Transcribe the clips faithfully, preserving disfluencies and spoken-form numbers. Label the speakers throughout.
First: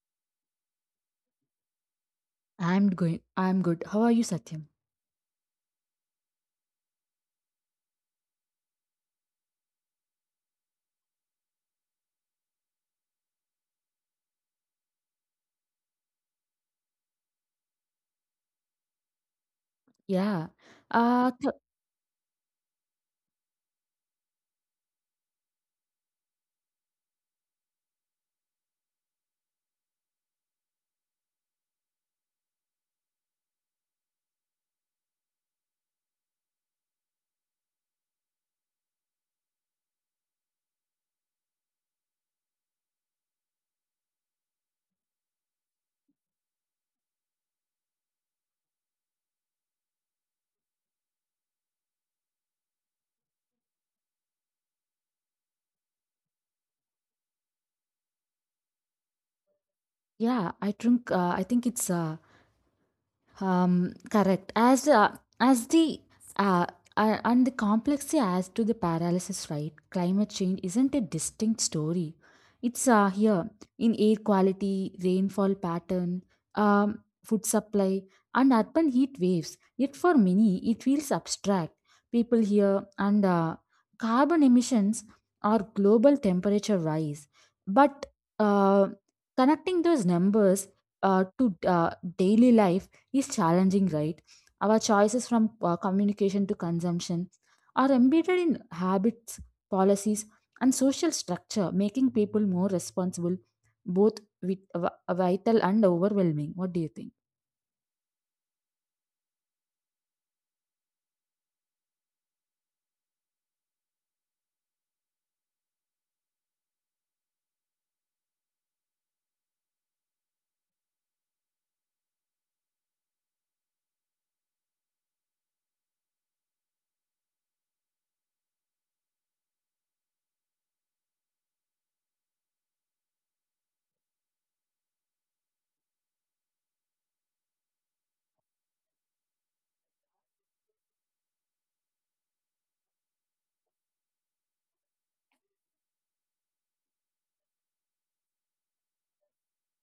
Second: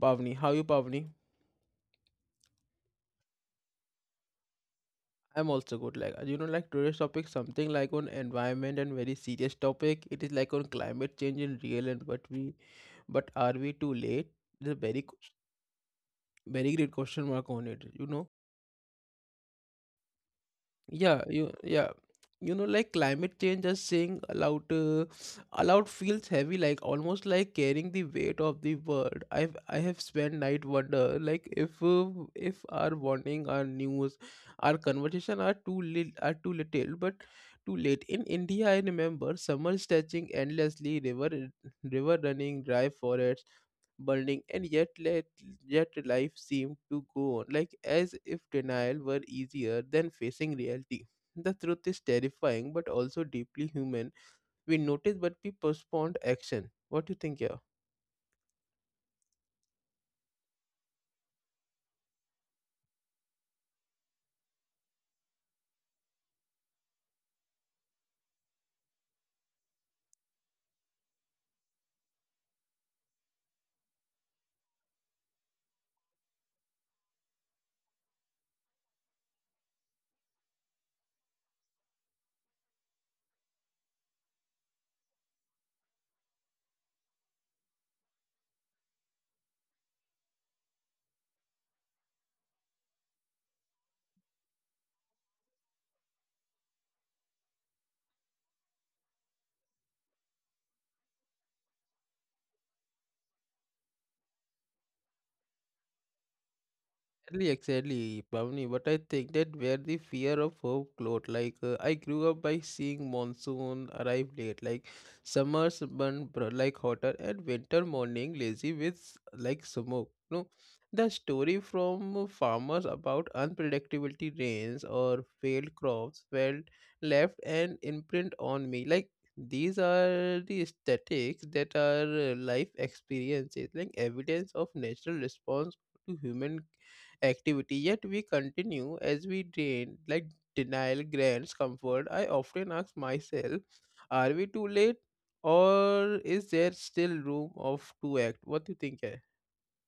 Speaker 1: Pavni. How you Pavni?
Speaker 2: I'm going. I'm good. How are you, Satyam?
Speaker 1: I'm also good. Like you know, like today's topic something like on environment and very serious topic. It is like on climate change in real and but we but are we too late? There's a very q- very great question mark on it, you know.
Speaker 2: Yeah.
Speaker 1: Yeah,
Speaker 2: Uh, th-
Speaker 1: you yeah. You know, like climate change just saying aloud uh, aloud feels heavy, like almost like carrying the weight of the world. I've I have spent night wonder, like if uh, if our warning, our news, our conversation are too little are too little, but too late. In India, I remember summer stretching endlessly, river river running, dry forests, burning and yet let yet life seemed to go on like as if denial were easier than facing reality. The truth is terrifying but also deeply human. We notice but we postponed action. What do you think? Yeah.
Speaker 2: yeah. I think. Uh, I think it's uh, Um, correct. As uh, as the uh, uh, and the complexity as to the paralysis, right? Climate change isn't a distinct story. It's uh, here in air quality, rainfall pattern, um, food supply, and urban heat waves. Yet for many, it feels abstract. People here and uh, carbon emissions or global temperature rise, but uh, connecting those numbers uh, to uh, daily life is challenging, right? Our choices from uh, communication to consumption are embedded in habits, policies, and social structure, making people more responsible, both vit- vi- vital and overwhelming. What do you think?
Speaker 1: Exactly, exactly, Pavni. But I think that where the fear of hope glowed. Like uh, I grew up by seeing monsoon arrive late, like summers burn br- like hotter, and winter morning lazy with s- like smoke. No, the story from farmers about unpredictability rains or failed crops felt left an imprint on me. Like these are the aesthetics that are uh, life experiences, like evidence of natural response to human activity, yet we continue as we drain, like denial grants comfort. I often ask myself, are we too late or is there still room of to act? What do you think?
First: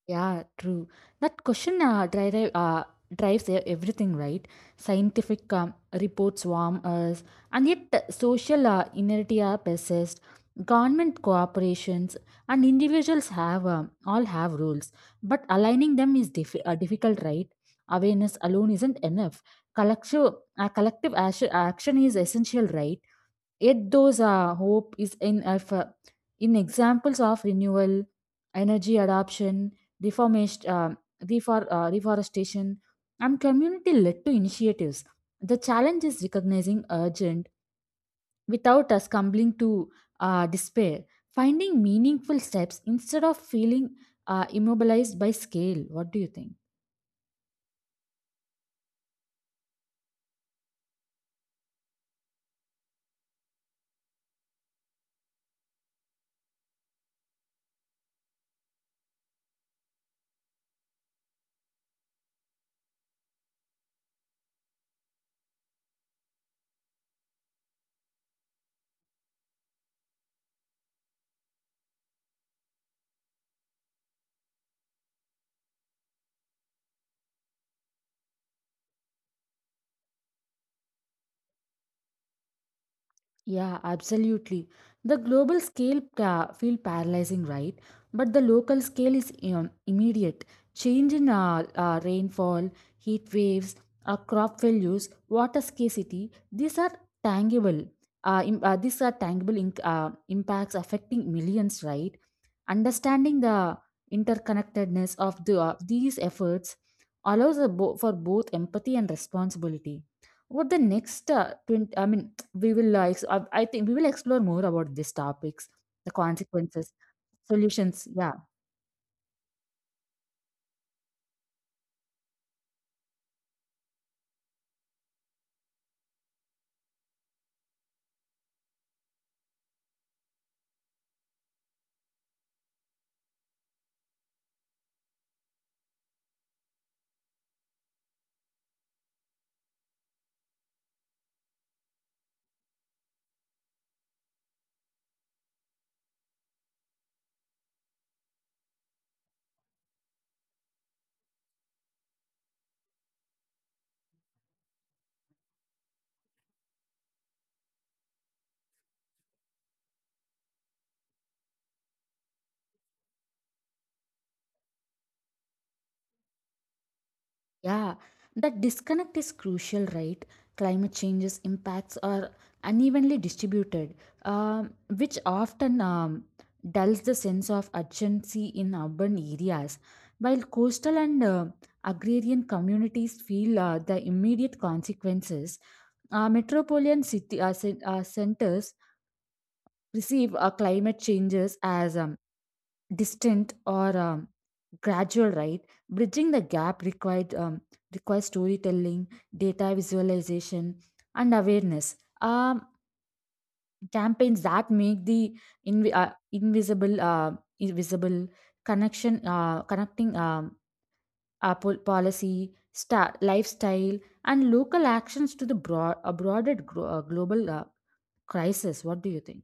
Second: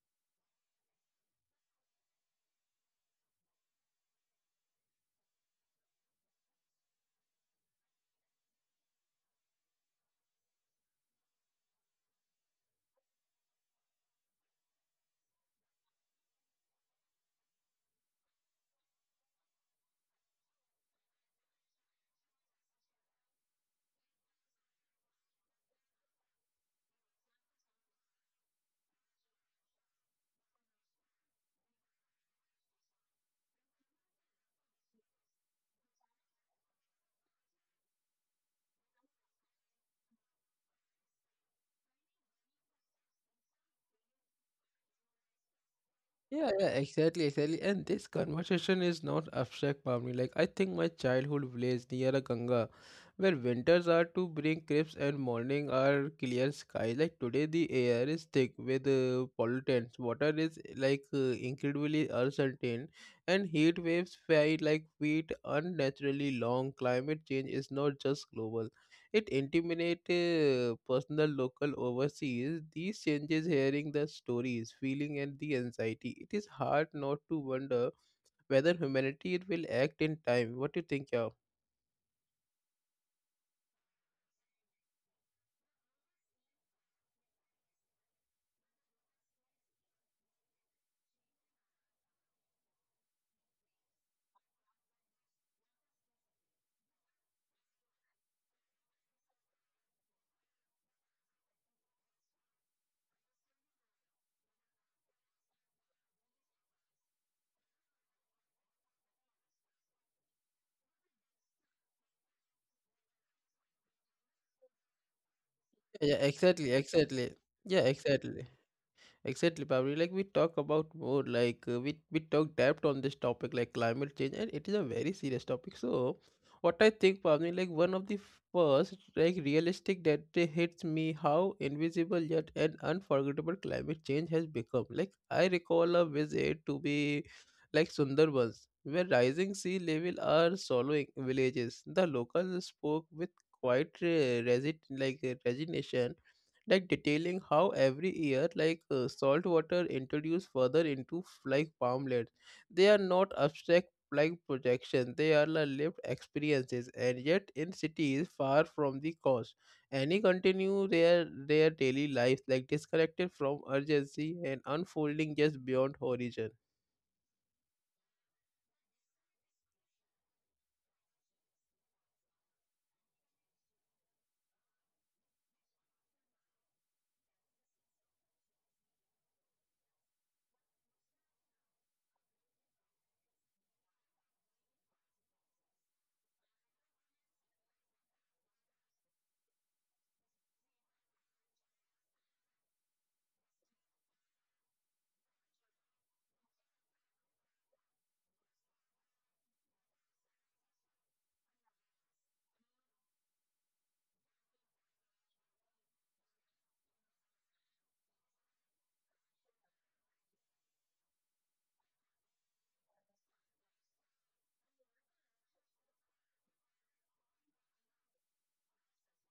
Speaker 2: Yeah, true. That question uh, drive, uh, drives e- everything, right? Scientific um, reports warm us, and yet uh, social uh, inertia persists. Government cooperations and individuals have um, all have rules, but aligning them is diff- uh, difficult, right? Awareness alone isn't enough. Collective, uh, collective action, action is essential, right? Yet those uh, hope is in effort. In examples of renewal, energy adoption, reformation, uh, refor- uh, reforestation, and community-led to initiatives. The challenge is recognizing urgent without us stumbling to uh, despair. Finding meaningful steps instead of feeling uh, immobilized by scale. What do you
Speaker 1: Yeah,
Speaker 2: think?
Speaker 1: yeah, exactly, exactly. And this conversation is not abstract, Pamni. Like, I think my childhood village near a Ganga, where winters are to bring crisps and morning are clear skies. Like, today the air is thick with uh, pollutants, water is like uh, incredibly uncertain, and heat waves fly like feet unnaturally long. Climate change is not just global, it intimidate uh, personal local overseas. These changes, hearing the stories, feeling, and the anxiety. It is hard not to wonder whether humanity will act in time. What do you think, yeah?
Speaker 2: Yeah, absolutely. The global scale pa- feel paralyzing, right? But the local scale is um, immediate. Change in uh, uh, rainfall, heat waves, uh, crop failures, water scarcity. These are tangible. Uh, im- uh, these are tangible inc- uh, impacts affecting millions, right? Understanding the interconnectedness of the of these efforts allows a bo- for both empathy and responsibility. What the next uh, twenty, I mean we will uh, ex- uh, I think we will explore more about these topics the
Speaker 1: Yeah, exactly,
Speaker 2: consequences
Speaker 1: exactly. Yeah,
Speaker 2: solutions yeah.
Speaker 1: exactly. Exactly, Pavli. Like we talk about more, like uh, we we talk depth on this topic, like climate change, and it is a very serious topic. So, what I think, Pavli, like one of the first like realistic that uh, hits me how invisible yet an unforgettable climate change has become. Like I recall a visit to be like Sundarbans, where rising sea level are swallowing villages. The locals spoke with quite uh, resi- like uh, resignation, like detailing how every year like uh, salt water introduced further into f- like farmlands. They are not abstract like projections, they are the lived experiences, and yet in cities far from the coast, any continue their their daily lives like disconnected from urgency and unfolding just beyond horizon.
Speaker 2: Yeah, that disconnect is crucial, right? Climate change's impacts are unevenly distributed, um, which often um, dulls the sense of urgency in urban areas while coastal and uh, agrarian communities feel uh, the immediate consequences. Uh, metropolitan city uh, cen- uh, centers receive uh, climate changes as um, distant or um, gradual, right? Bridging the gap required um, requires storytelling, data visualization, and awareness um, campaigns that make the invi- uh, invisible uh, invisible connection uh, connecting um, our pol- policy star, lifestyle and local actions to the broad a broader gro- uh, global uh, crisis. What do you think?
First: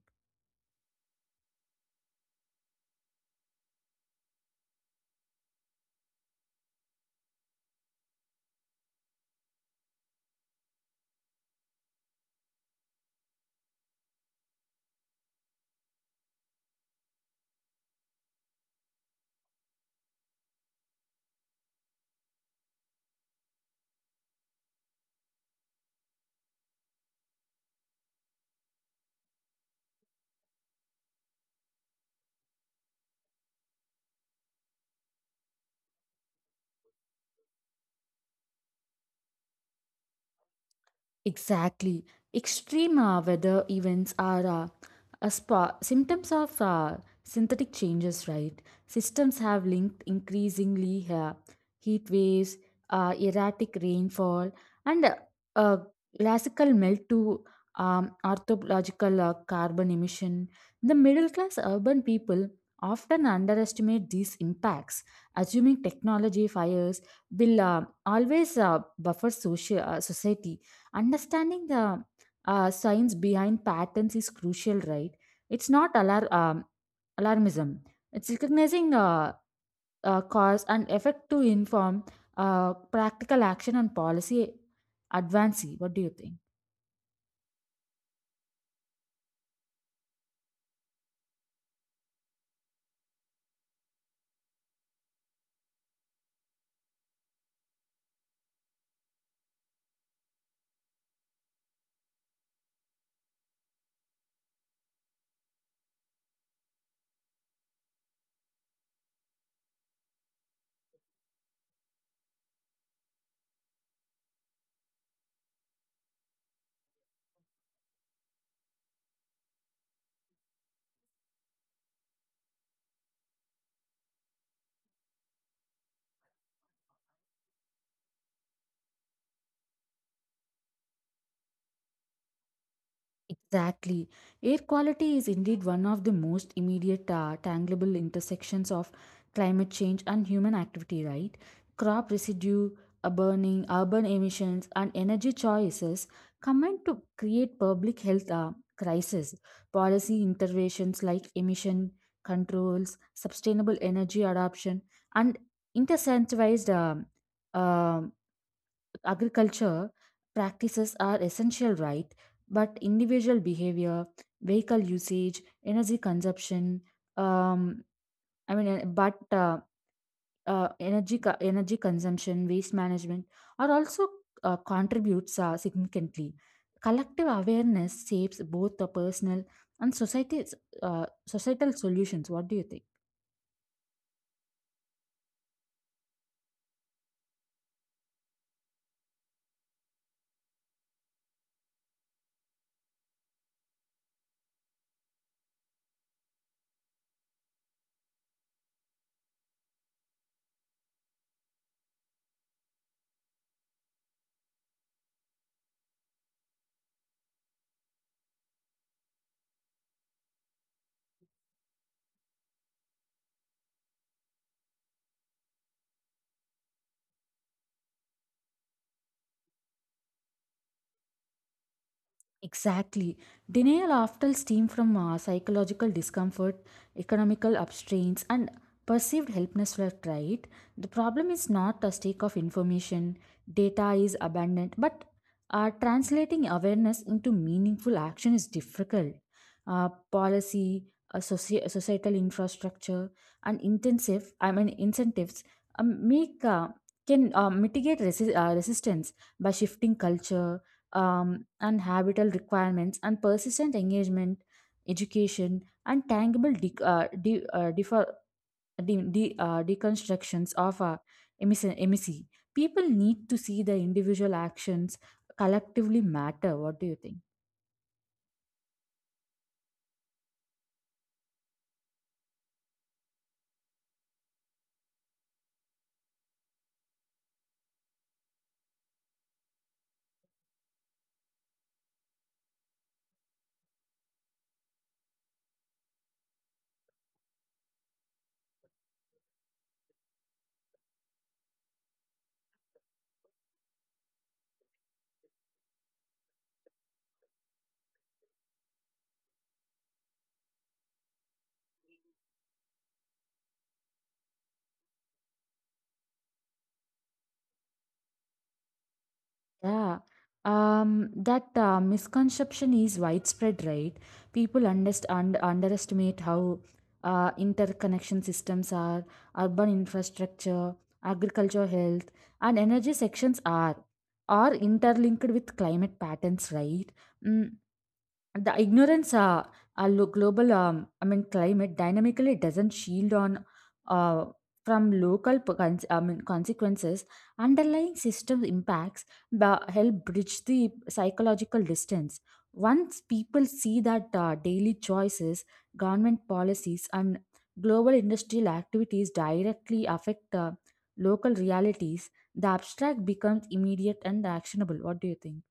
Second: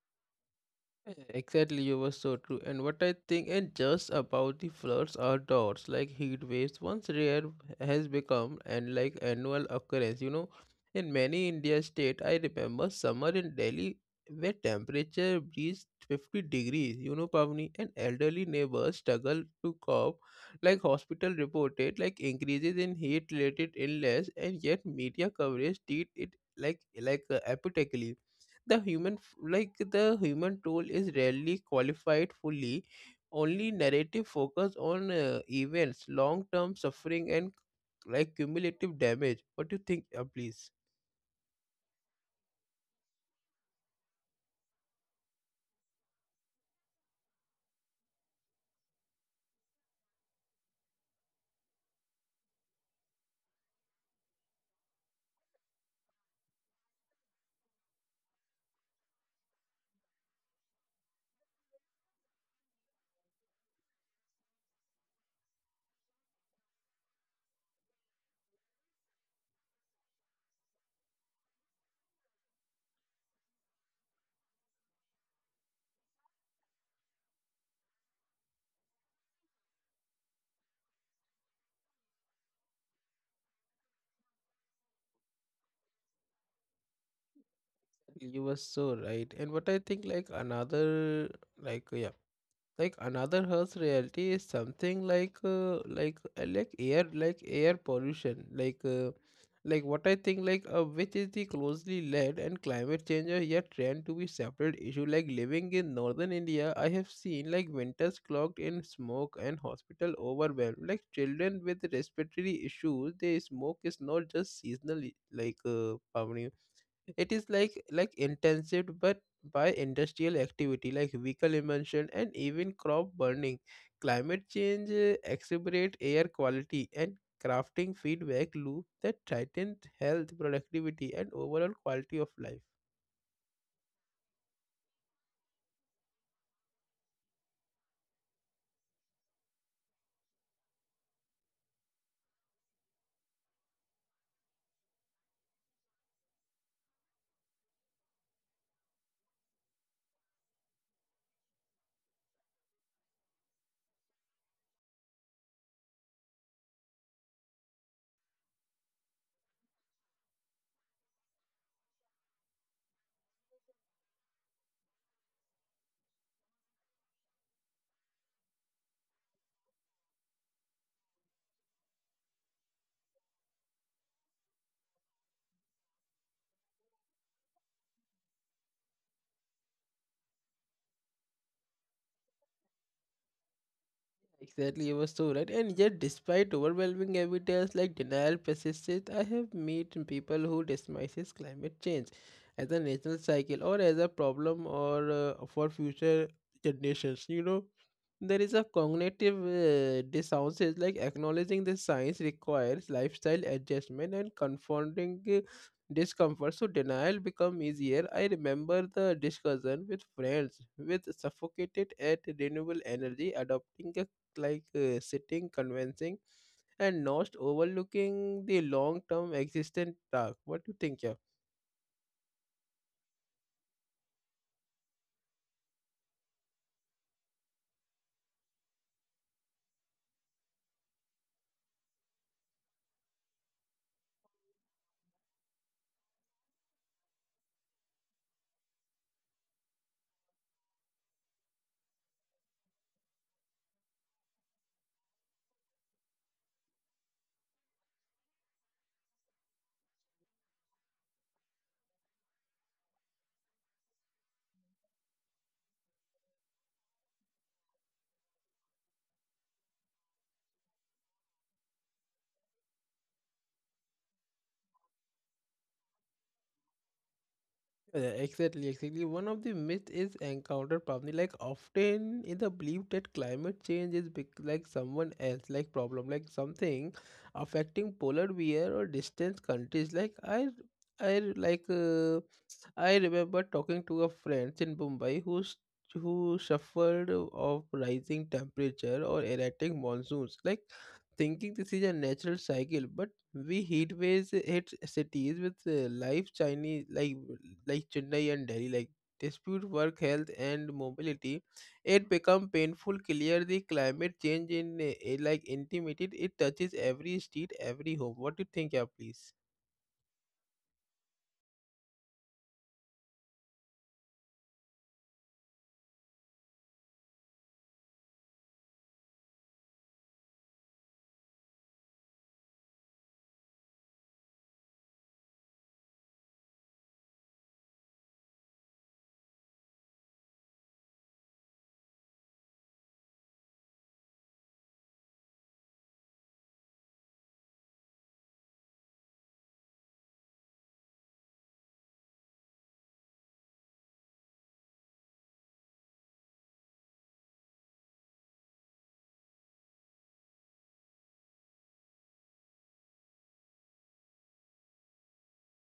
Speaker 1: Exactly, you were so true. And what I think, and just about the floods or droughts, like heat waves, once rare has become and like annual occurrence. You know, in many India state, I remember summer in Delhi where temperature reached fifty degrees. You know, Pavni, and elderly neighbors struggle to cope. Like hospital reported, like increases in heat-related illness, and yet media coverage treat it like like uh, apathetically. The human f- like the human tool is rarely qualified fully. Only narrative focus on uh, events long term suffering and like cumulative damage. What do you think? uh, please.
Speaker 2: Exactly. Extreme uh, weather events are uh, a spa symptoms of uh, synthetic changes, right? Systems have linked increasingly uh, heat waves, uh, erratic rainfall, and uh, uh, glacial melt to um, orthological uh, carbon emission. The middle class urban people often underestimate these impacts, assuming technology fires will uh, always uh, buffer social, uh, society. Understanding the uh, science behind patterns is crucial, right? It's not alar- um, alarmism. It's recognizing uh, uh, cause and effect to inform uh, practical action and policy advancing. What do you think?
Speaker 1: You were so right and what I think like another like yeah, like another harsh reality is something like uh, like uh, like air like air pollution like uh, like what I think like uh, which is the closely led and climate change are yet trend to be separate issue, like living in northern india, I have seen like winters clogged in smoke and hospital overwhelmed like children with respiratory issues. They smoke is not just seasonal, like uh, Pavni, it is like like intensive but by industrial activity, like vehicle emission and even crop burning. Climate change uh, exacerbate air quality and crafting feedback loop that tightens health, productivity, and overall quality of life.
Speaker 2: Exactly. Air quality is indeed one of the most immediate, uh, tangible intersections of climate change and human activity, right? Crop residue, uh, burning, urban emissions, and energy choices combine to create public health uh, crisis. Policy interventions like emission controls, sustainable energy adoption, and incentivized um, um, agriculture practices are essential, right? But individual behavior, vehicle usage, energy consumption, um, I mean, uh, but uh, uh, energy co- energy consumption, waste management are also uh, contributes uh, significantly. Collective awareness saves both the personal and society's uh, societal solutions. What do you think?
Speaker 1: Exactly, you were so right. And yet, despite overwhelming evidence like denial persists, I have met people who dismisses climate change as a natural cycle or as a problem or uh, for future generations. You know, there is a cognitive uh, dissonance like acknowledging the science requires lifestyle adjustment and confronting uh, discomfort. So denial become easier. I remember the discussion with friends with suffocated at renewable energy adopting a like uh, sitting, convincing, and not overlooking the long-term existent task. What do you think, yeah?
Speaker 2: Exactly. Denial often stems from uh, psychological discomfort, economical upstrains, and perceived helplessness, right? The problem is not a stake of information, data is abundant, but uh, translating awareness into meaningful action is difficult. Uh, policy, uh, soci- societal infrastructure, and intensive, I mean incentives um, make uh, can uh, mitigate resi- uh, resistance by shifting culture um, and habitat requirements and persistent engagement, education, and tangible de- uh, de- uh, defer- de- de- uh, deconstructions of uh, emissary. emissary. People need to see the individual actions collectively matter. What do you think?
Speaker 1: Uh, Exactly, exactly. One of the myths is encounter problem. Like often in the belief that climate change is big, like someone else, like problem, like something affecting polar bear or distant countries. Like I, I like. Uh, I remember talking to a friend in Mumbai who s- who suffered of rising temperature or erratic monsoons, like thinking this is a natural cycle. But we heat waves hit cities with uh, live Chinese like like Chennai and Delhi, like dispute work health and mobility. It become painful. Clear the climate change in uh, like intimated. It touches every street, every home. What do you think, yeah, please?
Speaker 2: Yeah, um, that uh, misconception is widespread, right? People underst und underestimate how uh, interconnection systems are, urban infrastructure, agriculture, health, and energy sections are, are interlinked with climate patterns, right? Mm, the ignorance uh, our lo- global um, i mean climate dynamically doesn't shield on uh, from local p- cons- I mean, consequences underlying system impacts ba- help bridge the psychological distance once people see that uh, daily choices, government policies, and global industrial activities directly affect uh, local realities. The abstract becomes immediate and actionable. What do you think?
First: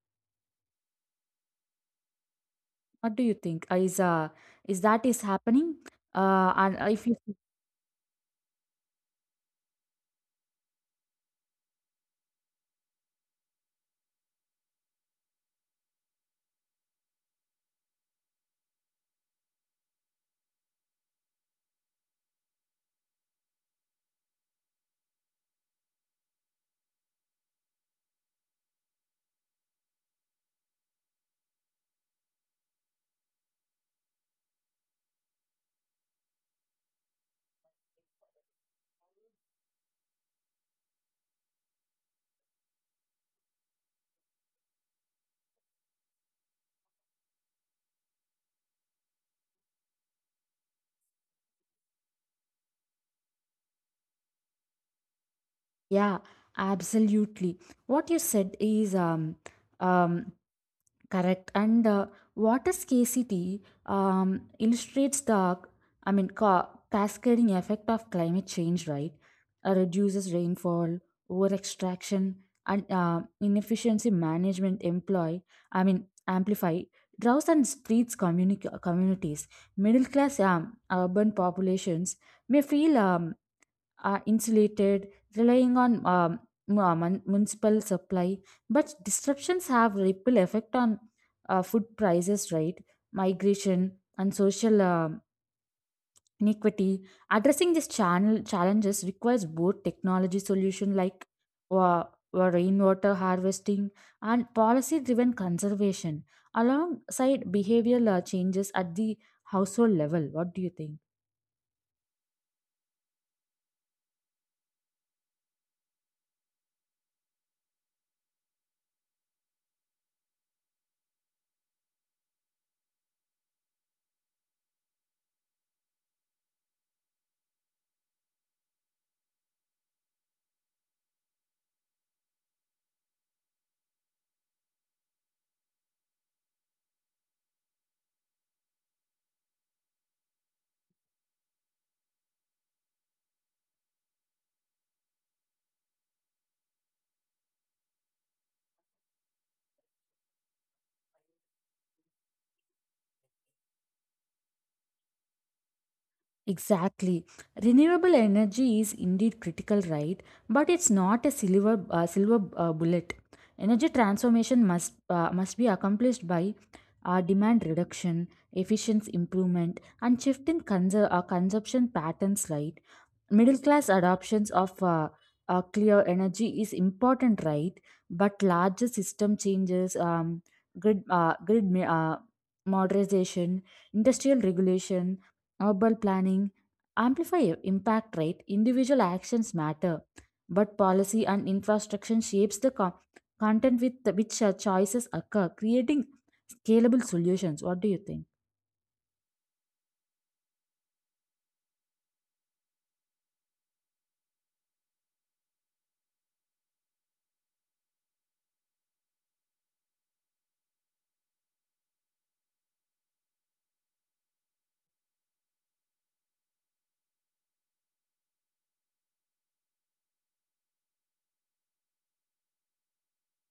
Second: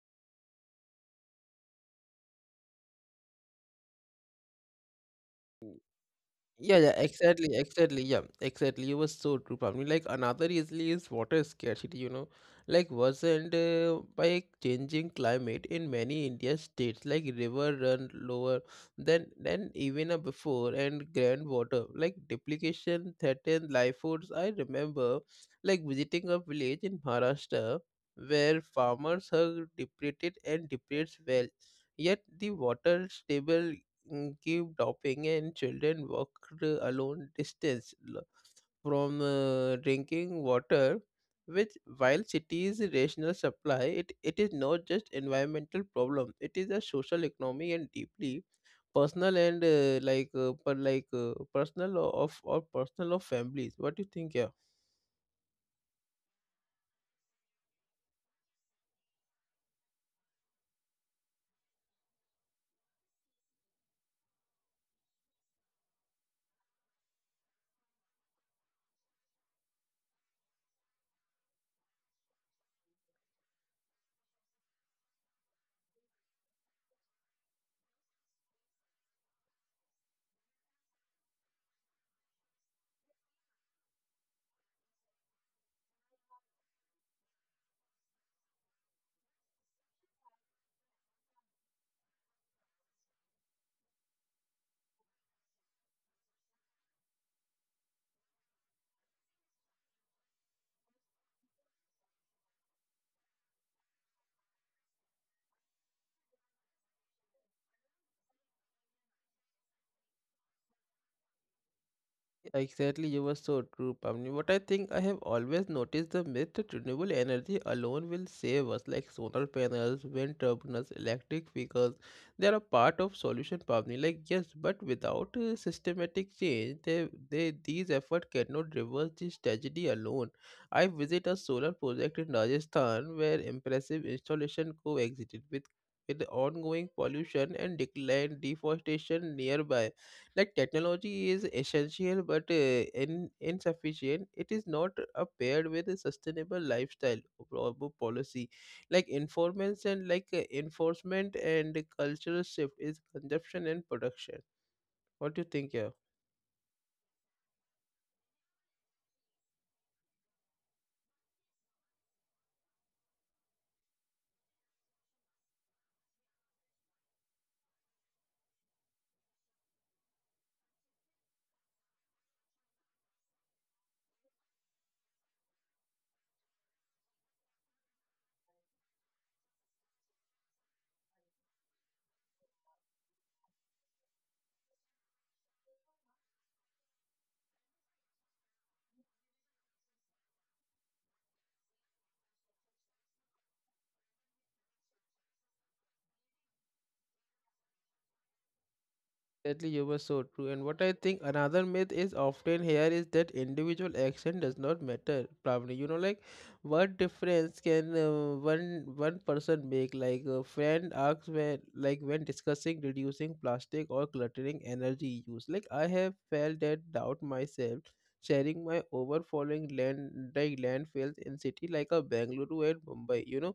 Speaker 2: What do you think? Uh, Is uh is that is happening? Uh, and
Speaker 1: Yeah, yeah,
Speaker 2: if you
Speaker 1: exactly, exactly. Yeah, exactly. You were so true, Pamni. Like another easily is water scarcity, you know, like worsened uh, by changing climate in many India states, like river run lower than than even uh, before, and groundwater like duplication threatened life foods. I remember like visiting a village in Maharashtra where farmers have depleted and depletes well, yet the water stable mm, keep dropping, and children walked alone distance l- from uh, drinking water. Which, while cities rational supply, it, it is not just environmental problem. It is a social, economic, and deeply personal and uh, like uh, per, like uh, personal of or personal of families. What do you think? Yeah.
Speaker 2: yeah, absolutely. What you said is um um correct. And uh, water scarcity um, illustrates the, I mean, ca- cascading effect of climate change, right? Uh, reduces rainfall, over extraction, and uh, inefficiency management employ, I mean, amplify droughts and streets communi- communities. Middle class um, urban populations may feel um, uh, insulated, relying on um, mu- uh, mun- municipal supply. But disruptions have ripple effect on uh, food prices, right? Migration and social um inequity. Addressing these channel challenges requires both technology solution like uh, uh, rainwater harvesting and policy-driven conservation alongside behavioral uh, changes at the household level. What do you think?
Speaker 1: Exactly, you were so true, Pamni. What I think I have always noticed the myth that renewable energy alone will save us, like solar panels, wind turbines, electric vehicles. They are a part of solution, Pamni. Like yes, but without uh, systematic change, they, they these efforts cannot reverse this tragedy alone. I visit a solar project in Rajasthan where impressive installation coexisted with with ongoing pollution and decline deforestation nearby. Like technology is essential but uh, in, insufficient it is not uh, paired with a sustainable lifestyle or po- policy like informants and like uh, enforcement and cultural shift is consumption and production. What do you think here?
Speaker 2: Exactly. Renewable energy is indeed critical, right? But it's not a silver uh, silver uh, bullet. Energy transformation must uh, must be accomplished by uh, demand reduction, efficiency improvement, and shift in conser- uh, consumption patterns, right? Middle class adoptions of uh, uh, clear energy is important, right? But larger system changes, um, grid uh, grid ma- uh, modernization, industrial regulation, urban planning amplify impact, right? Individual actions matter, but policy and infrastructure shapes the co- content with the- which uh, choices occur, creating scalable solutions. What do you think?
Speaker 1: Definitely, you were so true. And what I think another myth is often here is that individual action does not matter. Probably, you know, like what difference can uh, one one person make? Like a friend asks when, like when discussing reducing plastic or cluttering energy use. Like I have felt that doubt myself. Sharing my overflowing land, like landfills in city like a Bangalore and Mumbai, you know,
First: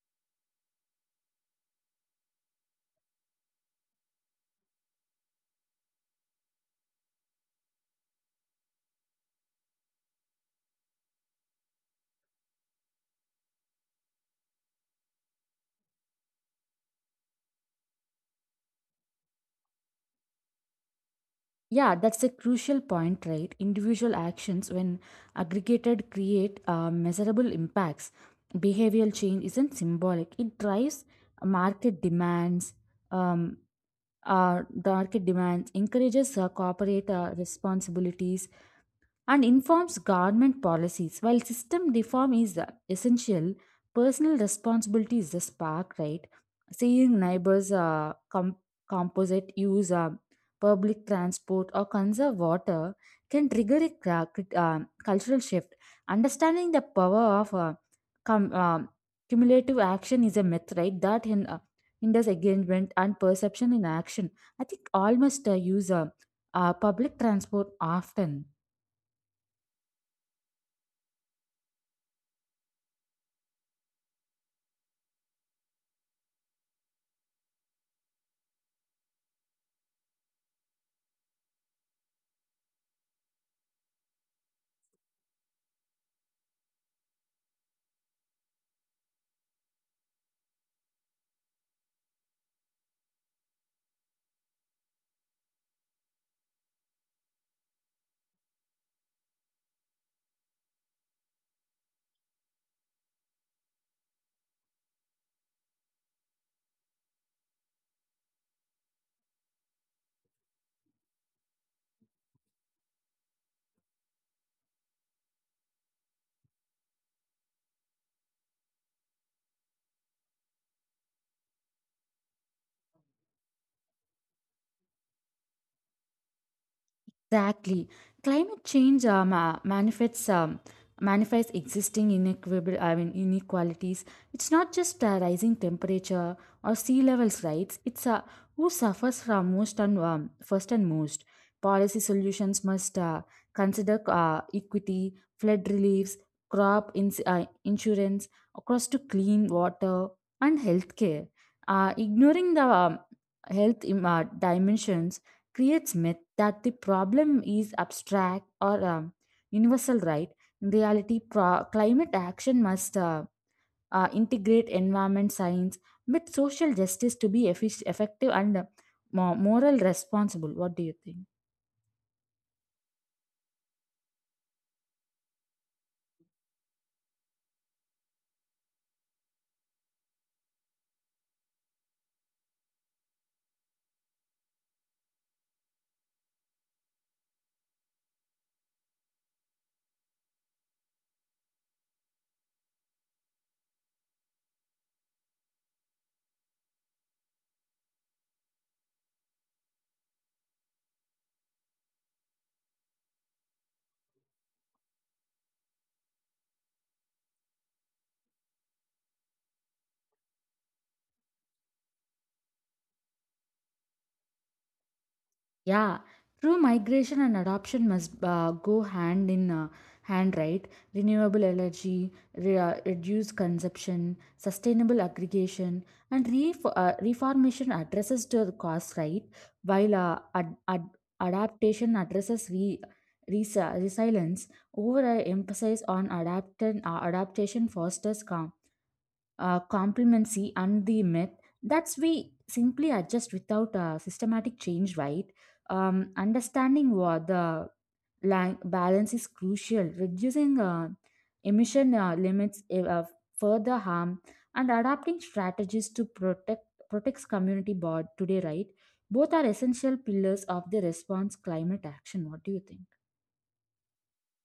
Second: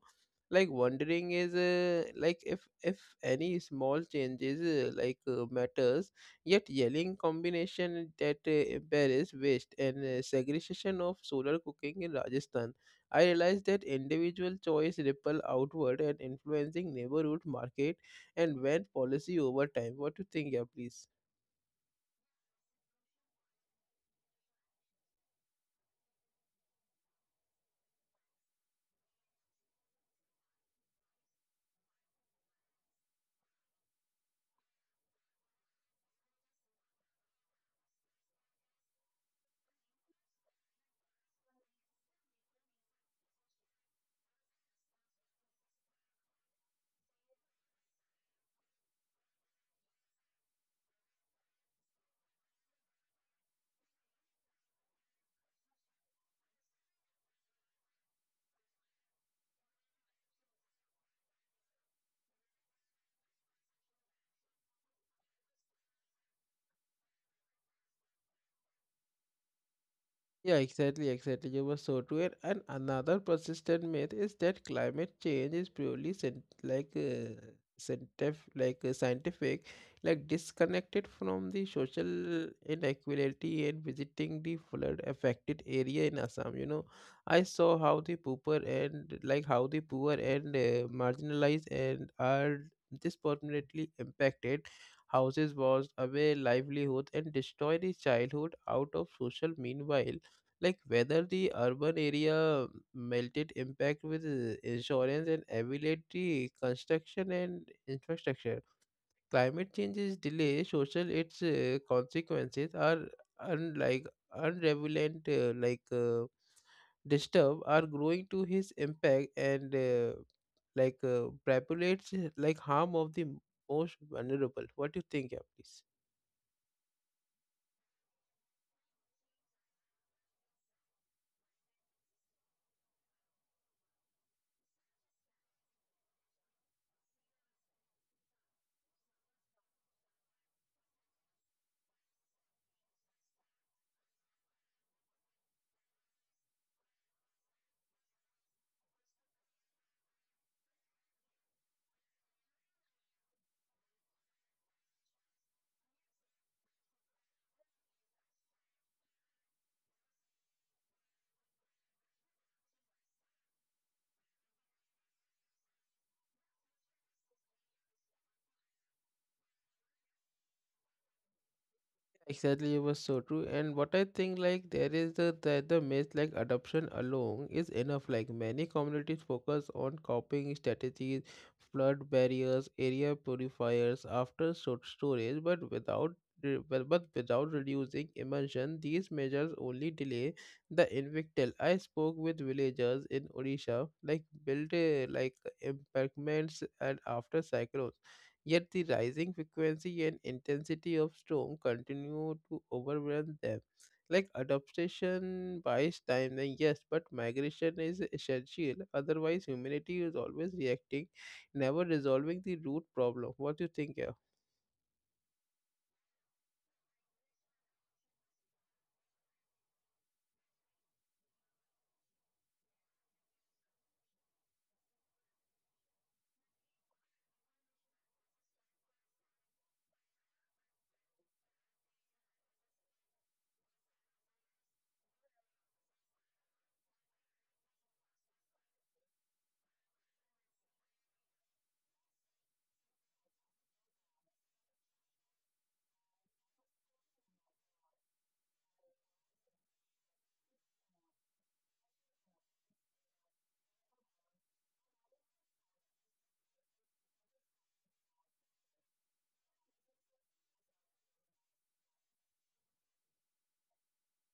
Speaker 1: like wondering is uh, like if if any small changes uh, like uh, matters. Yet yelling combination that uh, embarrass waste and uh, segregation of solar cooking in Rajasthan, I realized that individual choice ripple outward and influencing neighborhood market and when policy over time. What do you think, yeah, please?
Speaker 2: Yeah, that's a crucial point, right? Individual actions when aggregated create uh, measurable impacts. Behavioral change isn't symbolic. It drives market demands. Um, uh, the market demands encourages uh, corporate uh, responsibilities and informs government policies. While system reform is uh, essential, personal responsibility is the spark, right? Seeing neighbors uh, com- composite use uh, public transport or conserve water can trigger a cra- crit- uh, cultural shift. Understanding the power of uh, cum- uh, cumulative action is a myth, right? That in uh, hinders engagement and perception in action. I think all must uh, use uh, uh, public transport often.
Speaker 1: Yeah, exactly, exactly. You were so true. And and another persistent myth is that climate change is purely scien- like uh, scientific, like uh, scientific, like disconnected from the social inequality and visiting the flood affected area in Assam. You know, I saw how the poor and like how the poor and uh, marginalized and are disproportionately impacted. Houses washed away livelihood and destroy the childhood out of social meanwhile like whether the urban area melted impact with uh, insurance and availability construction and infrastructure. Climate change's delay social its uh, consequences are unlike unrelevant uh, like uh, disturb are growing to his impact and uh, like uh, populates uh, like harm of the most vulnerable. What do you think, yeah, please?
Speaker 2: Exactly. Climate change um, uh, manifests um, manifests existing inequitable I mean inequalities. It's not just uh, rising temperature or sea levels, right? It's uh, who suffers from most and um, first and most. Policy solutions must uh, consider uh, equity, flood reliefs, crop ins- uh, insurance, across to clean water and healthcare. Uh, ignoring the um, health im- uh, dimensions creates that the problem is abstract or um, universal, right? In reality, pro- climate action must uh, uh, integrate environment science with social justice to be effic- effective and uh, mo- moral responsible. What do you think?
Speaker 1: Exactly, it was so true. And what I think, like, there is the the, the myth like adoption alone is enough. Like many communities focus on coping strategies, flood barriers, area purifiers, after sort storage, but without re- but but without reducing immersion, these measures only delay the invictal. I spoke with villagers in Odisha, like built uh, like impactments and after cyclones. Yet the rising frequency and intensity of storm continue to overwhelm them. Like adaptation buys time, then yes, but migration is essential. Otherwise, humanity is always reacting, never resolving the root problem. What do you think?
Speaker 2: Yeah, true. Migration and adoption must uh, go hand in uh, hand, right? Renewable energy, re- uh, reduced consumption, sustainable aggregation, and ref- uh, reformation addresses to the cost, right? While uh, ad- ad- adaptation addresses re- resi- resilience, over uh, emphasis on adapt- uh, adaptation fosters calm uh, complimency and the myth that's we simply adjust without a systematic change, right? Um, understanding what the lang- balance is crucial. Reducing uh, emission uh, limits eh, uh, further harm and adapting strategies to protect protects community board today, right? Both are essential pillars of the response climate action. What do you think?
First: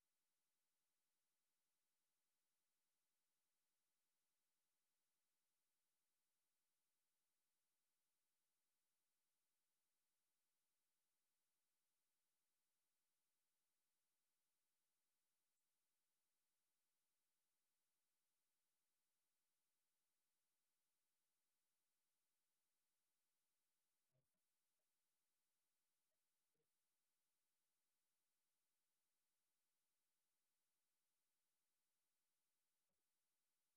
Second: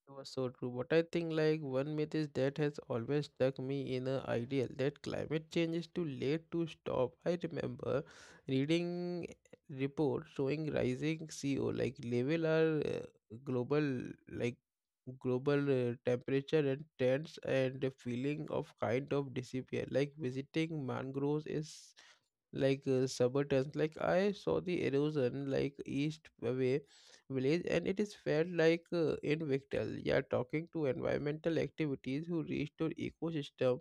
Speaker 1: It was so true. But I think like one myth is that has always stuck me in a ideal that climate change is too late to stop. I remember reading reports showing rising C O like level are uh, global like global uh, temperature and trends, and the feeling of kind of disappear. Like visiting mangroves is like uh, suburbans. Like I saw the erosion, like east away village, and it is felt like uh, in Victal. Yeah, talking to environmental activities who restore ecosystem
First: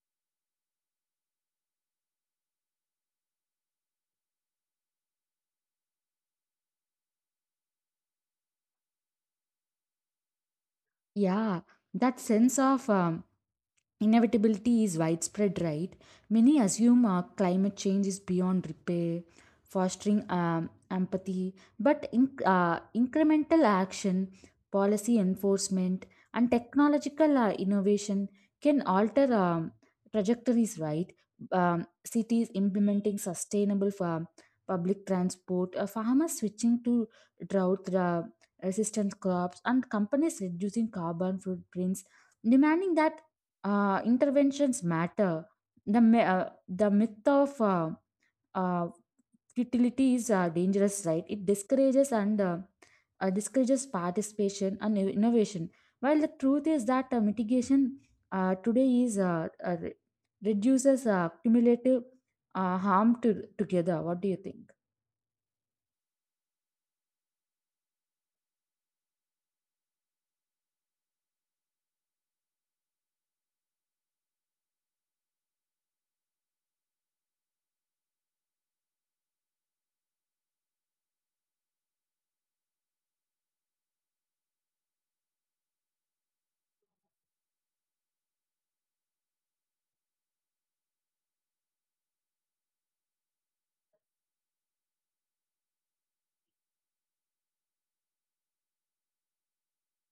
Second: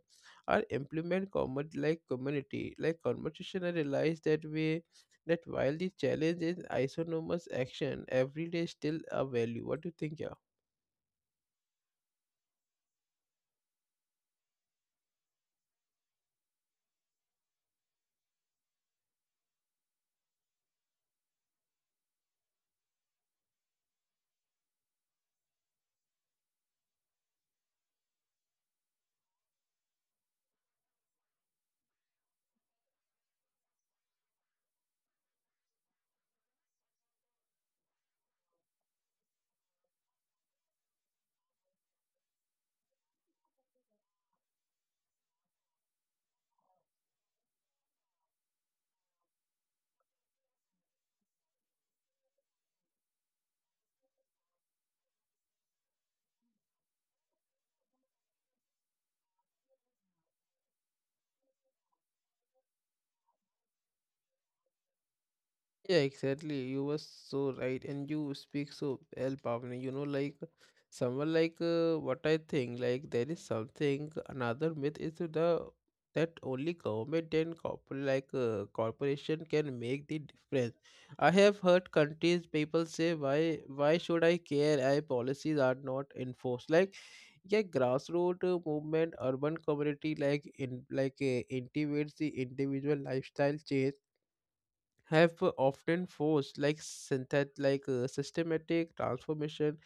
Speaker 1: or implement common like community like conversation, I realize that way that while the challenge is isonomous action, every day is still a value. What do you think, yeah?
Speaker 2: Yeah, that sense of um, inevitability is widespread, right? Many assume uh, climate change is beyond repair, fostering um, empathy, but in, uh, incremental action, policy enforcement, and technological uh, innovation can alter um, trajectories, right? Um, cities implementing sustainable farm, public transport, uh, farmers switching to drought uh, resistant crops, and companies reducing carbon footprints demanding that uh, interventions matter. The me- uh, the myth of uh, uh, futility is uh, dangerous, right? It discourages and uh, uh, discourages participation and inno- innovation. While the truth is that uh, mitigation uh, today is uh, uh, re- reduces uh, cumulative uh, harm to together. What do you think?
Speaker 1: Yeah, exactly. You were so right, and you speak so well, Pavni. You know, like someone like uh, what I think, like there is something another myth is the that only government and corpor like uh, corporation can make the difference. I have heard countries people say, why why should I care? I policies are not enforced. Like, yeah, grassroots uh, movement, urban community, like in like uh, intimates the individual lifestyle change, have uh, often forced like synthet like uh, systematic transformation.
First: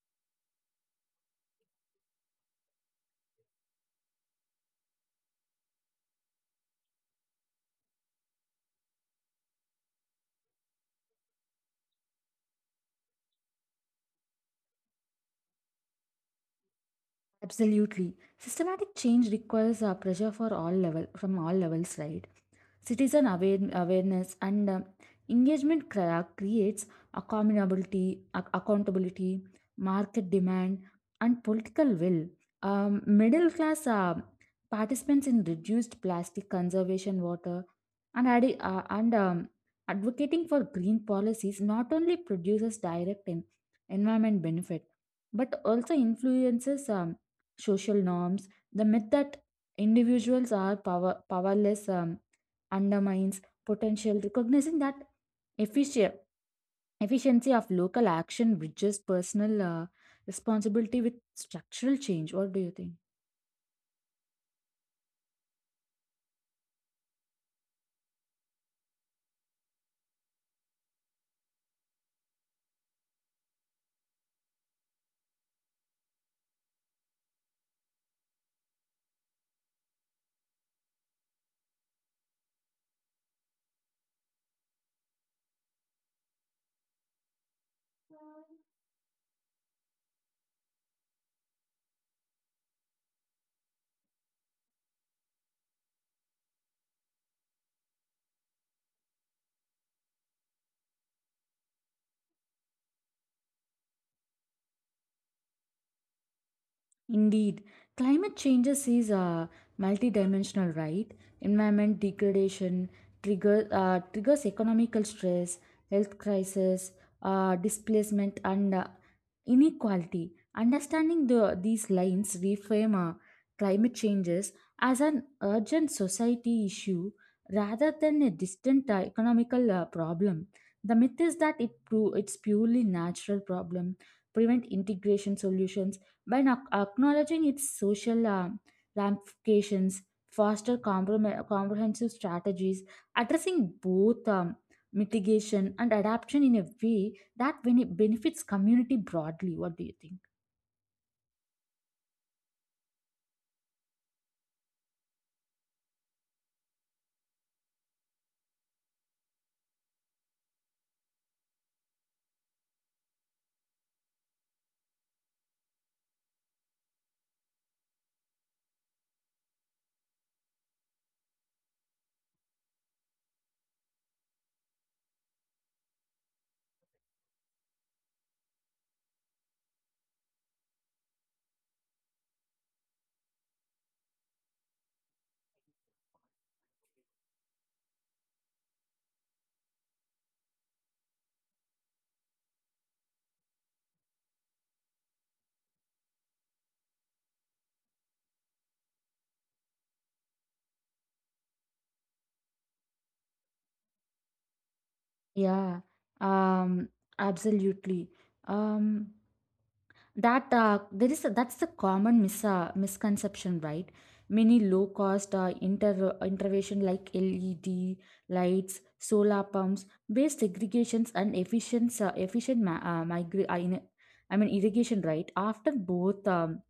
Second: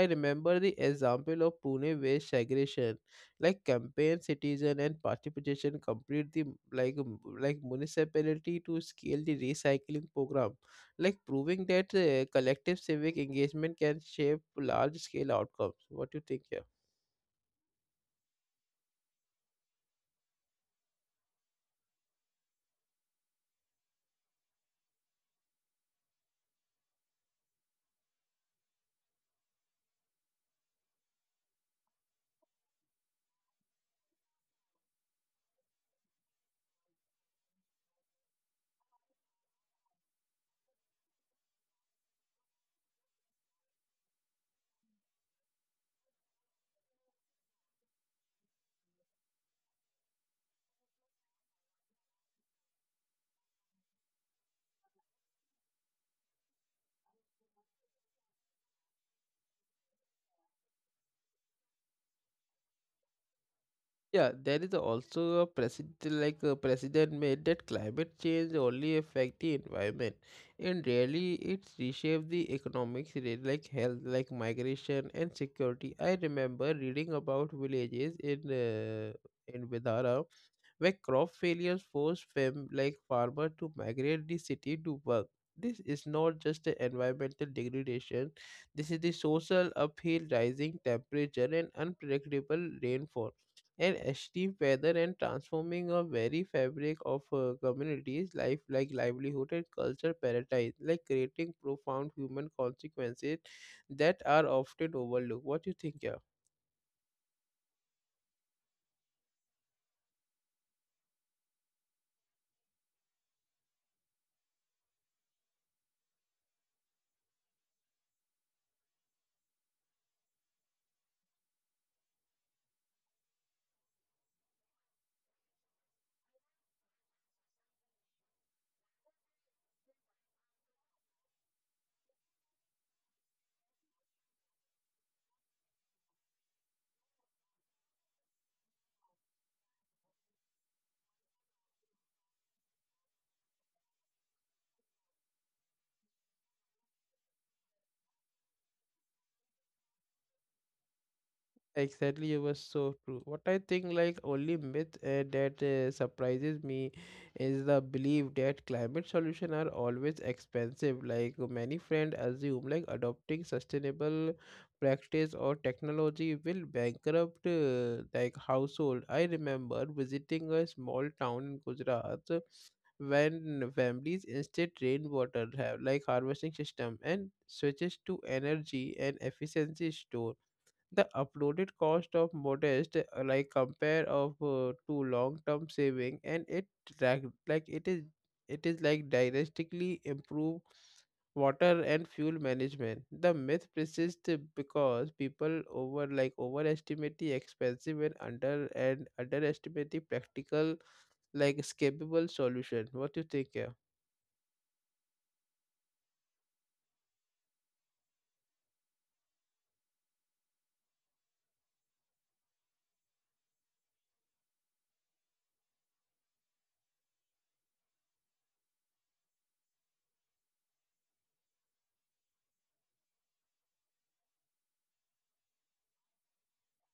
Speaker 1: I remember the example of Pune where segregation, like campaign citizen and participation, complete the like m- like municipality to scale the recycling program, like proving that uh, collective civic engagement can shape large scale outcomes. What do you think here?
Speaker 2: Absolutely, systematic change requires uh, pressure for all level from all levels, right? Citizen aware- awareness and uh, engagement crea- creates accountability, ac- accountability, market demand, and political will. Um, middle class uh, participants in reduced plastic conservation, water, and addi- uh, and um, advocating for green policies not only produces direct en- environment benefit but also influences um, social norms. The myth that individuals are power- powerless. Um, undermines potential, recognizing that effici- efficiency of local action bridges personal uh, responsibility with structural change. What do you think?
Speaker 1: Yeah, there is also a precedent, like a precedent made that climate change only affect the environment, and really it reshapes the economics, re- like health, like migration and security. I remember reading about villages in uh, in Vidara where crop failures forced fam like farmers to migrate the city to work. This is not just the environmental degradation. This is the social uphill, rising temperature, and unpredictable rainfall and extreme weather, and transforming a very fabric of a community's life like livelihood and culture paradise, like creating profound human consequences that are often overlooked. What do you think, yeah?
Speaker 2: Indeed, climate changes is uh, multidimensional, right? Environment degradation trigger, uh, triggers economical stress, health crisis, uh, displacement, and uh, inequality. Understanding the, these lines reframe uh, climate changes as an urgent society issue rather than a distant uh, economical uh, problem. The myth is that it, pu- it's purely natural problem, prevent integration solutions by ac- acknowledging its social uh, ramifications, foster comprom- comprehensive strategies, addressing both um, mitigation and adaptation in a way that bene- benefits community broadly. What do you think?
Speaker 1: Exactly, it was so true. What I think, like only myth uh, that uh, surprises me is the belief that climate solutions are always expensive. Like, many friends assume, like, adopting sustainable practice or technology will bankrupt, uh, like, household. I remember visiting a small town in Gujarat uh, when families instead rainwater have, like, harvesting system, and switches to energy and efficiency store the uploaded cost of modest, uh, like compare of uh, to long-term saving, and it drag- like it is it is like drastically improve water and fuel management. The myth persists because people over like overestimate the expensive and under and underestimate the practical like escapable solution. What do you think? Yeah.
Speaker 2: Yeah, um, absolutely. Um, that uh, there is a, that's the common mis- uh, misconception, right? Many low cost uh, inter- intervention like led lights, solar pumps based irrigations, and efficient uh, efficient ma- uh, migra- I, mean- I mean irrigation, right after both um,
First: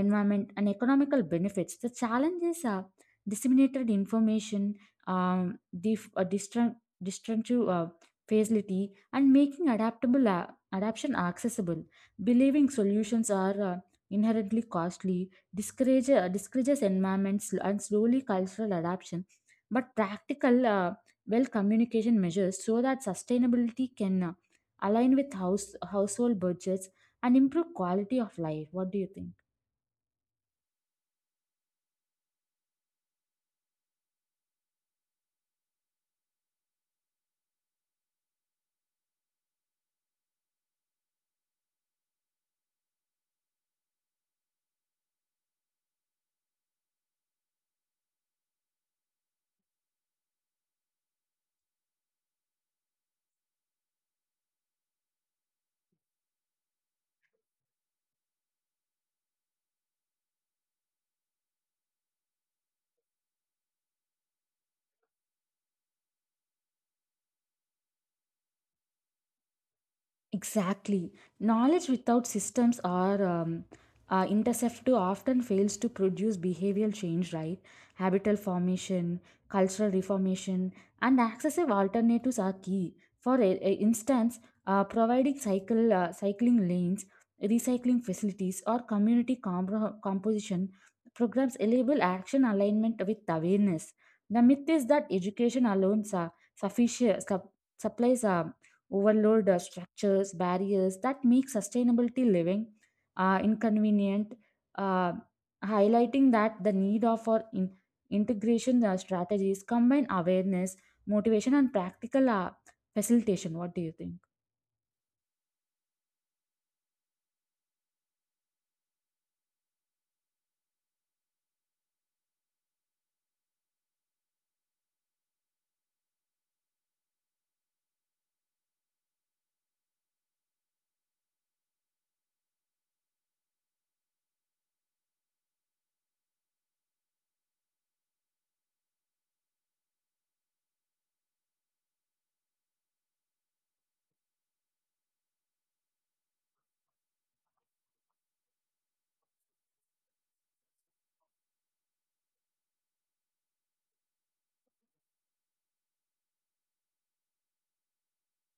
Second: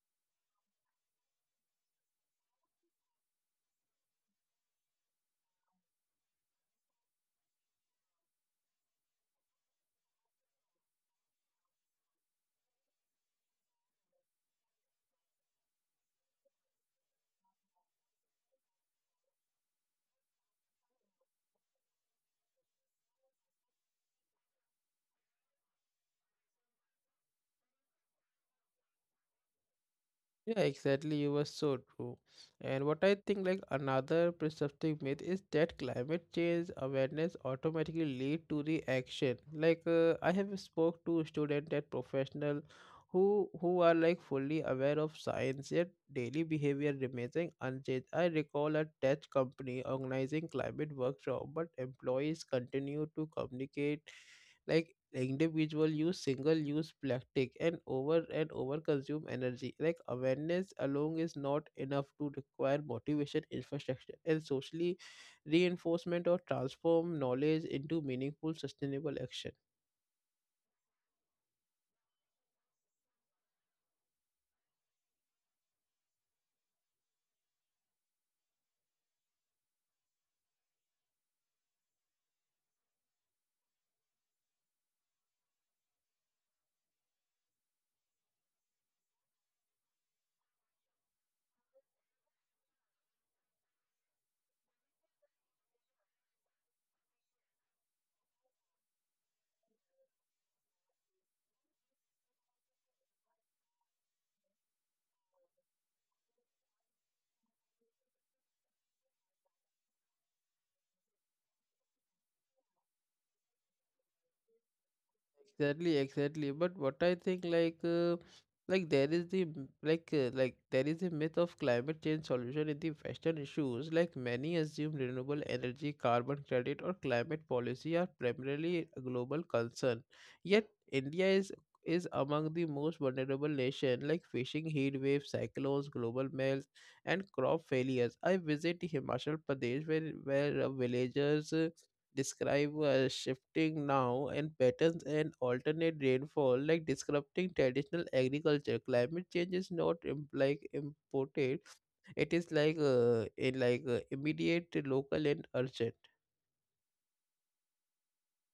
Speaker 2: environment and economical benefits. The challenges are disseminated information, um, dif- uh, distra- destructive uh, facility, and making adaptable uh, adaption accessible. Believing solutions are uh, inherently costly discourage, uh, discourages environments and slowly cultural adaption, but practical, uh, well communication measures so that sustainability can uh, align with house, household budgets and improve quality of life. What do you think?
Speaker 1: Yeah, exactly. You were so true. And what I think, like another perceptive myth is that climate change awareness automatically lead to reaction. Like, uh, I have spoke to student and professional who who are like fully aware of science, yet daily behavior remains unchanged. I recall a tech company organizing climate workshop, but employees continue to communicate, like, individual use single use plastic and over and over consume energy, like awareness alone is not enough to require motivation, infrastructure, and socially reinforcement, or transform knowledge into meaningful sustainable action.
Speaker 2: Exactly. Knowledge without systems are um, uh, interceptive, often fails to produce behavioral change, right? Habital formation, cultural reformation, and accessible alternatives are key. For a- a instance, uh, providing cycle uh, cycling lanes, recycling facilities, or community compro- composition programs enable action alignment with awareness. The myth is that education alone sa- sufficient, sup- supplies um, overload uh, structures, barriers that make sustainability living uh, inconvenient, uh, highlighting that the need of for in- integration uh, strategies combine awareness, motivation, and practical uh, facilitation. What do you think?
Speaker 1: Exactly, exactly. But what I think, like uh, like there is the m- like uh, like there is a myth of climate change solution in the Western issues. Like, many assume renewable energy, carbon credit, or climate policy are primarily a global concern. Yet India is is among the most vulnerable nation, like facing heat waves, cyclones, global melts, and crop failures. I visit Himachal Pradesh, where where uh, villagers uh, describe uh, shifting now and patterns and alternate rainfall, like disrupting traditional agriculture. Climate change is not im- like imported. It is like uh, in like uh, immediate, local, and urgent.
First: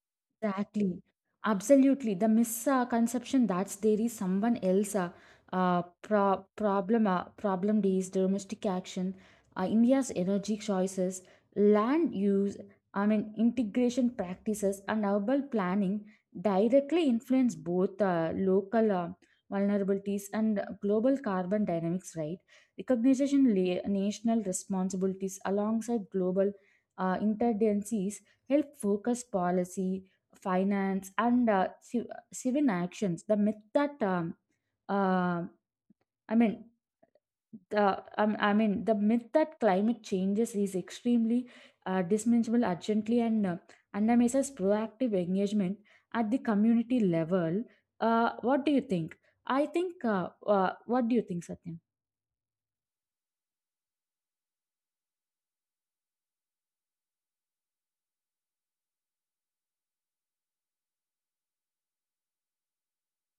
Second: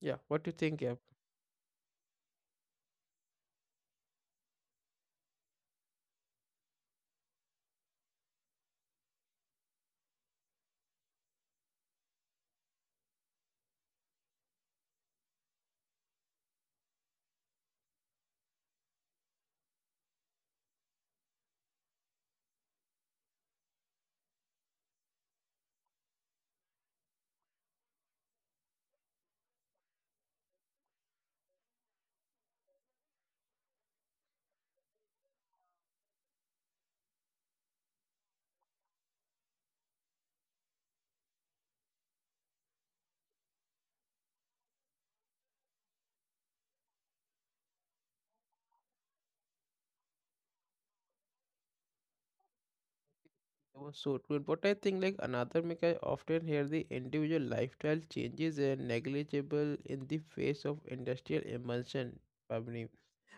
Speaker 1: Yeah, what do you think? Yeah.
Speaker 2: Exactly. Absolutely. The misconception that there is someone else uh, uh, pro- problem uh, problem is domestic action, uh, India's energy choices, land use, I mean integration practices, and urban planning directly influence both uh, local uh, vulnerabilities and global carbon dynamics. Right? Recognition la- national responsibilities alongside global uh, interdependencies help focus policy, finance, and uh, civ- civil actions. The myth that um, uh, i mean the um, I mean the myth that climate changes is extremely uh, dismissable urgently and uh, undermines proactive engagement at the community level. Uh, what do you think? I think uh, uh, What do you think, Satyam?
Speaker 1: That was so true. And what I think, like another make I often hear, the individual lifestyle changes are negligible in the face of industrial emulsion, Pavni.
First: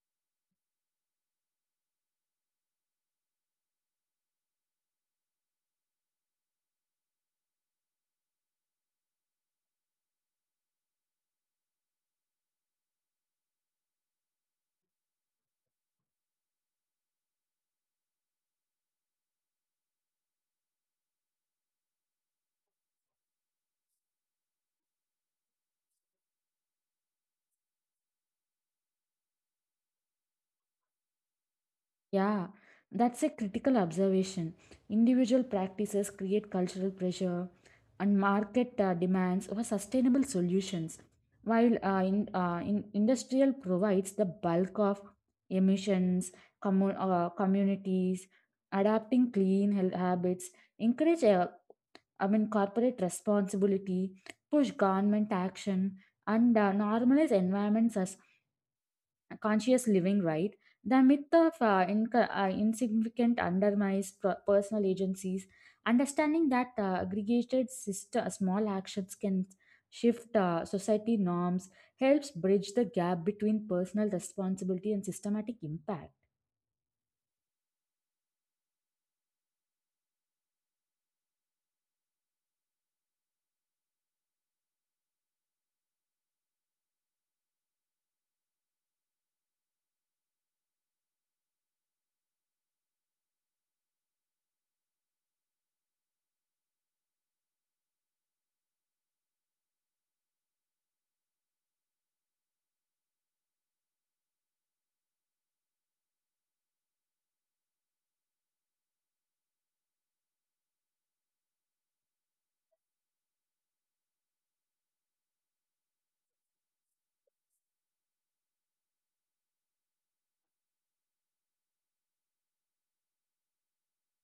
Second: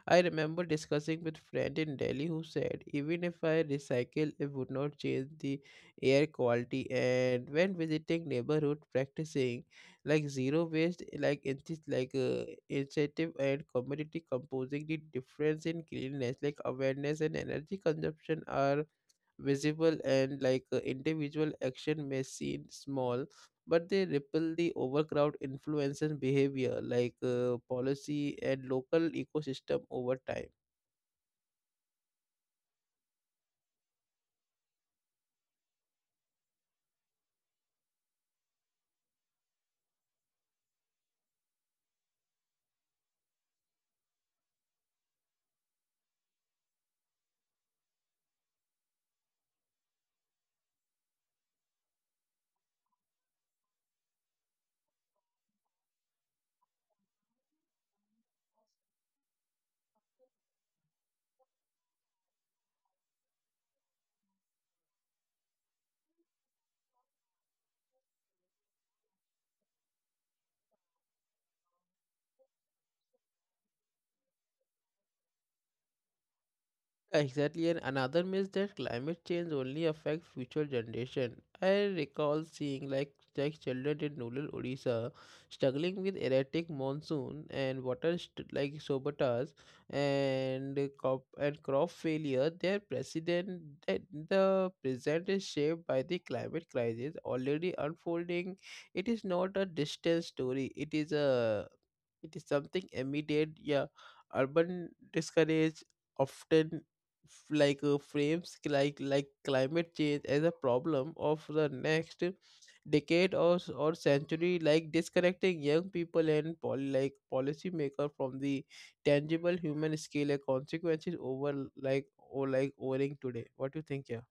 Speaker 1: I remember discussing with friend in Delhi who said even if I recycle it would not change the air quality. And when visiting neighborhood practicing, like zero waste, like inti- like uh, incentive and community composing, the difference in cleanliness, like awareness and energy consumption are visible. And like uh, individual action may seem small, but they ripple the overcrowd influence and behavior, like uh, policy and local ecosystem over time.
Speaker 2: Yeah, that's a critical observation. Individual practices create cultural pressure and market uh, demands for sustainable solutions, while uh, in, uh, in industrial provides the bulk of emissions, commu- uh, communities adapting clean health habits, encourage uh, I mean corporate responsibility, push government action, and uh, normalize environments conscious living, right? The myth of uh, inc- uh, insignificant undermines per- personal agencies, understanding that uh, aggregated sister, uh, small actions can shift uh, society norms, helps bridge the gap between personal responsibility and systematic impact.
Speaker 1: Exactly, and another myth that climate change only affects future generation. I recall seeing like like children in rural Odisha struggling with erratic monsoon and water st- like sabotage and crop and crop failure. Their president that the present is shaped by the climate crisis already unfolding. It is not a distant story. It is a it is something immediate. Yeah, urban discourage often f- like uh, frames c- like like climate change as a problem of the next decade or s- or century, like disconnecting young people and pol- like policymaker from the tangible human scale and consequences over like or like owning today. What do you think, yeah?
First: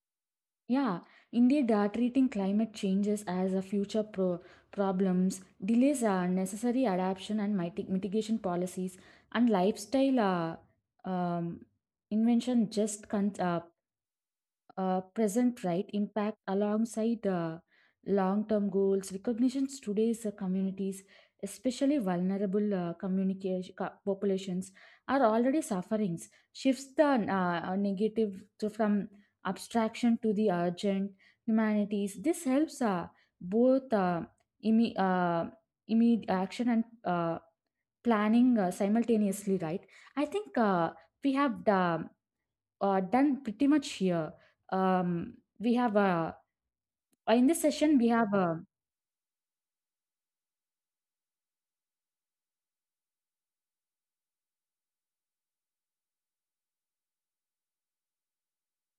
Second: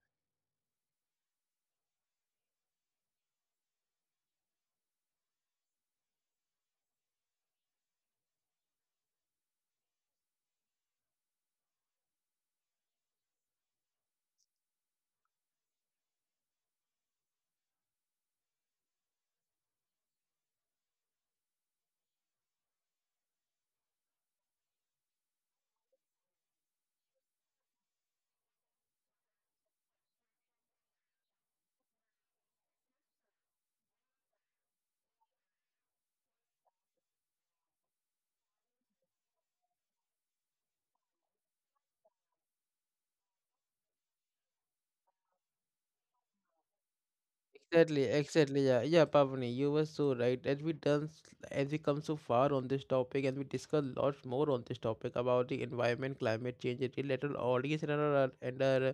Speaker 2: Yeah, indeed, uh, treating climate changes as a future pro- problems delays uh, necessary adaptation and mitig- mitigation policies and lifestyle uh, um, invention just con- uh, uh, present right impact alongside uh, long term goals recognitions today's uh, communities, especially vulnerable uh, communication co- populations are already sufferings shifts the uh, uh, negative to, from abstraction to the urgent humanities. This helps uh, both uh, imme- uh, immediate action and uh, planning uh, simultaneously, right? I think uh, We have uh, uh, done pretty much here. Um, we have uh, in this session
Speaker 1: Exactly,
Speaker 2: we have uh,
Speaker 1: exactly. Yeah, yeah, Pavni, you were so right. As we done, as we come so far on this topic, and we discuss lots more on this topic about the environment, climate change, it will let our audience and our, and our uh,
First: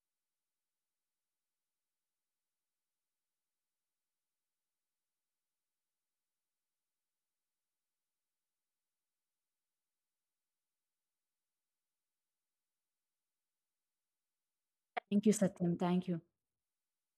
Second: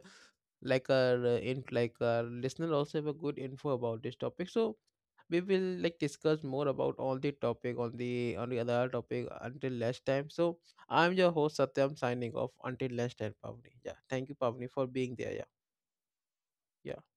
Speaker 1: like our uh, in like our listener also have a good info about this topic. So we will like discuss more about all the topic on the on the other topic until last time. So I'm your host Satyam, signing off until last time, Pavni. Yeah, thank you, Pavni, for being
Speaker 2: thank you,
Speaker 1: there. Yeah,
Speaker 2: Satyam. Thank you.
Speaker 1: yeah.